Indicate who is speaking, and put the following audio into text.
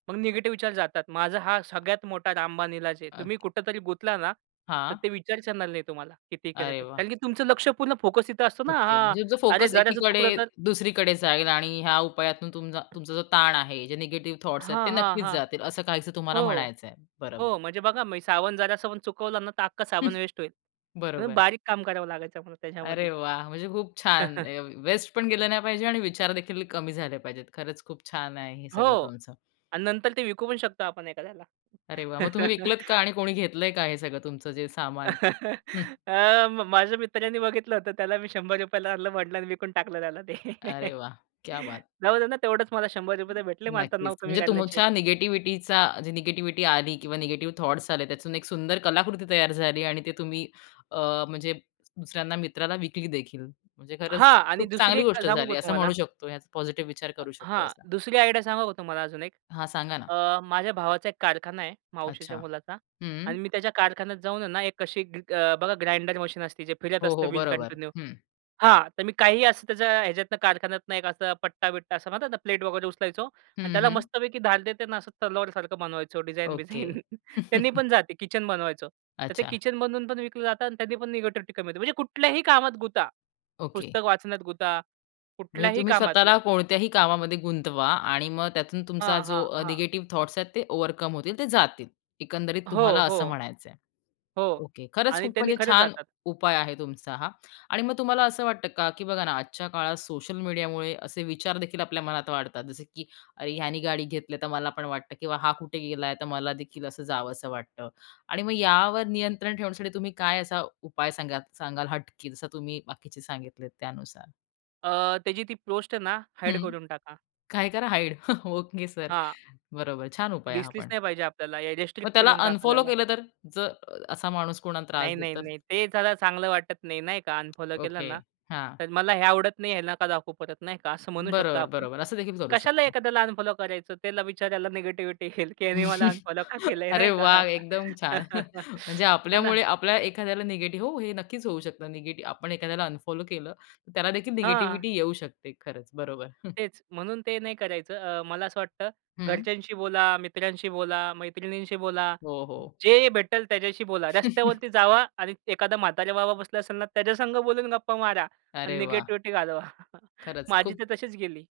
Speaker 1: मग निगेटिव्ह विचार जातात. माझा हा सगळ्यात मोठा रामबाण इलाज आहे.
Speaker 2: अ
Speaker 1: तुम्ही कुठेतरी गुंतला ना, तर
Speaker 2: हां.
Speaker 1: ते विचारच येणार नाही तुम्हाला, किती केलं
Speaker 2: अरे
Speaker 1: तरी.
Speaker 2: वाह!
Speaker 1: कारण की तुमचं लक्ष्य पूर्ण फोकस इथे असतो ना.
Speaker 2: ओके.
Speaker 1: हां.
Speaker 2: म्हणजे तुमचा
Speaker 1: अरे,
Speaker 2: फोकस
Speaker 1: जराचं चुकलं
Speaker 2: एकीकडे,
Speaker 1: तर?
Speaker 2: दुसरीकडे जाईल आणि ह्या उपायातून तुम तुमचा जो ताण आहे, जे निगेटिव्ह थॉटस आहेत ते
Speaker 1: हां, हां,
Speaker 2: नक्कीच
Speaker 1: हां.
Speaker 2: जातील, असं काहीसं तुम्हाला
Speaker 1: हो,
Speaker 2: म्हणायचंय. बरोबर.
Speaker 1: हो, म्हणजे बघा मी साबन जरासा पण चुकवला ना, तर अख्खा साबण वेस्ट होईल. म्हणून
Speaker 2: बरोबर.
Speaker 1: बारीक काम करावं लागायचं त्यामुळं
Speaker 2: अरे
Speaker 1: त्याच्यामध्ये.
Speaker 2: वाह! म्हणजे खूप छान. अ, वेस्ट पण गेलं नाही पाहिजे आणि विचारदेखील कमी झाले पाहिजेत. खरंच खूप छान आहे हे
Speaker 1: हो
Speaker 2: सगळं तुमचं.
Speaker 1: आणि नंतर ते विकू पण शकतो आपण एखाद्याला.
Speaker 2: अरे वाह! मग तुम्ही विकलत का आणि कोणी घेतलंय का, हे सगळं तुमचं जे सामान?
Speaker 1: अ, म माझ्या मित्रानी बघितलं होतं. त्याला मी ₹100 आणलं. म्हटला अन विकून टाकलं त्याला ते.
Speaker 2: अरे वाह! क्या बात.
Speaker 1: जाऊ दे ना, तेवढेच मला ₹100 तर भेटले मग आता
Speaker 2: नक्कीच.
Speaker 1: नाव कमी
Speaker 2: म्हणजे
Speaker 1: काढल्याचे.
Speaker 2: तुमच्या निगेटिव्हिटीचा, जी निगेटिव्हिटी आली किंवा निगेटिव्ह थॉटस आले, त्यातून एक सुंदर कलाकृती तयार झाली आणि ते तुम्ही अ, म्हणजे दुसऱ्यांना मित्राला विकलीदेखील. म्हणजे खरंच
Speaker 1: हां आणि
Speaker 2: खूप
Speaker 1: दुसरी
Speaker 2: चांगली
Speaker 1: एक
Speaker 2: गोष्ट
Speaker 1: सांगू का
Speaker 2: झाली असं
Speaker 1: तुम्हाला.
Speaker 2: म्हणू शकतो. याचा पॉझिटिव्ह विचार
Speaker 1: अ
Speaker 2: करू शकतो
Speaker 1: हां,
Speaker 2: असा.
Speaker 1: दुसरी आयडिया सांगू का तुम्हाला अजून एक.
Speaker 2: हां. सांगा ना.
Speaker 1: अ, माझ्या भावाचा एक कारखाना आहे, मावशीच्या
Speaker 2: अच्छा,
Speaker 1: मुलाचा
Speaker 2: हं.
Speaker 1: आणि मी त्याच्या कारखान्यात जाऊन ना एक कशी ग ग बघा ग्राइंडर मशीन असती, जे फिरत
Speaker 2: हो,
Speaker 1: असतं
Speaker 2: हो.
Speaker 1: व्हील
Speaker 2: बरोबर,
Speaker 1: कंटिन्यू
Speaker 2: हं.
Speaker 1: हां, तर मी काही असं त्याच्या ह्याच्यातनं कारखान्यातनं एक असा पट्टा-बिट्टा असं म्हणतात ना, प्लेट वगैरे उचलायचो अन्
Speaker 2: हं,
Speaker 1: त्याला
Speaker 2: हं.
Speaker 1: मस्तपैकी धार देते ना असं तलवारसारखं बनवायचो डिझाइन
Speaker 2: ओके.
Speaker 1: बिझाइन त्यांनी पण जाते. किचन बनवायचो. तर ते
Speaker 2: अच्छा.
Speaker 1: किचन बनवून पण विकलं जातं अन् त्यांनी पण निगेटिव्हिटी कमी होते. म्हणजे कुठल्याही कामात गुता.
Speaker 2: ओके.
Speaker 1: पुस्तक वाचण्यात गुता,
Speaker 2: म्हणजे
Speaker 1: कुठल्याही
Speaker 2: तुम्ही
Speaker 1: कामात मग
Speaker 2: स्वतःला कोणत्याही कामामध्ये गुंतवा आणि मग त्यातून तुमचा
Speaker 1: हां,
Speaker 2: जो
Speaker 1: हां,
Speaker 2: अ,
Speaker 1: हां.
Speaker 2: निगेटिव्ह थॉटस आहेत ते ओव्हरकम होतील, ते जातील एकंदरीत
Speaker 1: हो,
Speaker 2: तुम्हाला असं
Speaker 1: हो.
Speaker 2: म्हणायचंय.
Speaker 1: हो
Speaker 2: ओके, खरंच
Speaker 1: आणि
Speaker 2: खूप
Speaker 1: त्यांनी
Speaker 2: म्हणजे
Speaker 1: खरच
Speaker 2: छान
Speaker 1: जातात.
Speaker 2: उपाय आहे, तुमचा हा आणि मग तुम्हाला असं वाटतं का, की बघा ना आजच्या काळात सोशल मीडियामुळे असे विचारदेखील आपल्या मनात वाढतात. जसे की अरे, ह्याने गाडी घेतली, तर मला पण वाटतं, की हा कुठे गेला, तर मलादेखील असं जावसं वाटतं आणि मग यावर नियंत्रण ठेवण्यासाठी तुम्ही काय असा उपाय सांगा सांगाल हटके जसं तुम्ही बाकीचे सांगितले त्यानुसार?
Speaker 1: अ, त्याची ती पोस्ट ना हाईड
Speaker 2: हं,
Speaker 1: करून टाका.
Speaker 2: काय करा, हाईड. Okay sir.
Speaker 1: हां.
Speaker 2: बरोबर, छान उपाय आहे हा
Speaker 1: दिसलीच
Speaker 2: पण.
Speaker 1: नाही पाहिजे आपल्याला. या
Speaker 2: मग
Speaker 1: रिस्ट्रिक्ट
Speaker 2: त्याला
Speaker 1: करून टाका
Speaker 2: अनफॉलो
Speaker 1: त्याला.
Speaker 2: केलं तर? जर असा माणूस कोणाला त्रास
Speaker 1: नाही, नाही,
Speaker 2: देतो तर?
Speaker 1: नाही. ते जरा चांगलं वाटत नाही नाही का. अनफॉलो केलं
Speaker 2: ओके,
Speaker 1: ना,
Speaker 2: हां.
Speaker 1: तर मला हे आवडत नाही. ह्यांना का दाखवू परत नाही का असं म्हणू शकतो
Speaker 2: बरोबर,
Speaker 1: आपण.
Speaker 2: बरोबर. असंदेखील करू
Speaker 1: कशाला
Speaker 2: शकतो.
Speaker 1: एखाद्याला अनफॉलो करायचं? त्याला बिच्याऱ्याला निगेटिव्हिटी येईल की ह्यानी मला अनफॉलो का केलंय
Speaker 2: अरे
Speaker 1: नाही का.
Speaker 2: वाह! एकदम छान. म्हणजे
Speaker 1: हे ना.
Speaker 2: आपल्यामुळे आपल्या एखाद्याला निगेटिव्ह हो, हे नक्कीच होऊ शकतं. निगेटिव्ह आपण एखाद्याला अनफॉलो केलं, तर त्यालादेखील
Speaker 1: हां.
Speaker 2: निगेटिव्हिटी येऊ शकते. खरंच, बरोबर. हं.
Speaker 1: तेच. म्हणून ते नाही करायचं. अ, मला असं वाटतं
Speaker 2: हं.
Speaker 1: घरच्यांशी बोला, मित्रांशी बोला, मैत्रिणींशी बोला.
Speaker 2: हो, हो.
Speaker 1: जे भेटेल त्याच्याशी बोला. रस्त्यावरती जावा आणि एखादा म्हाताऱ्या बाबा बसला असाल ना, त्याच्या संग बोलून गप्पा मारा आणि
Speaker 2: अरे वाह!
Speaker 1: निगेटिव्हिटी घालवा.
Speaker 2: खरंच
Speaker 1: माझी
Speaker 2: खूप
Speaker 1: तर तशीच गेली.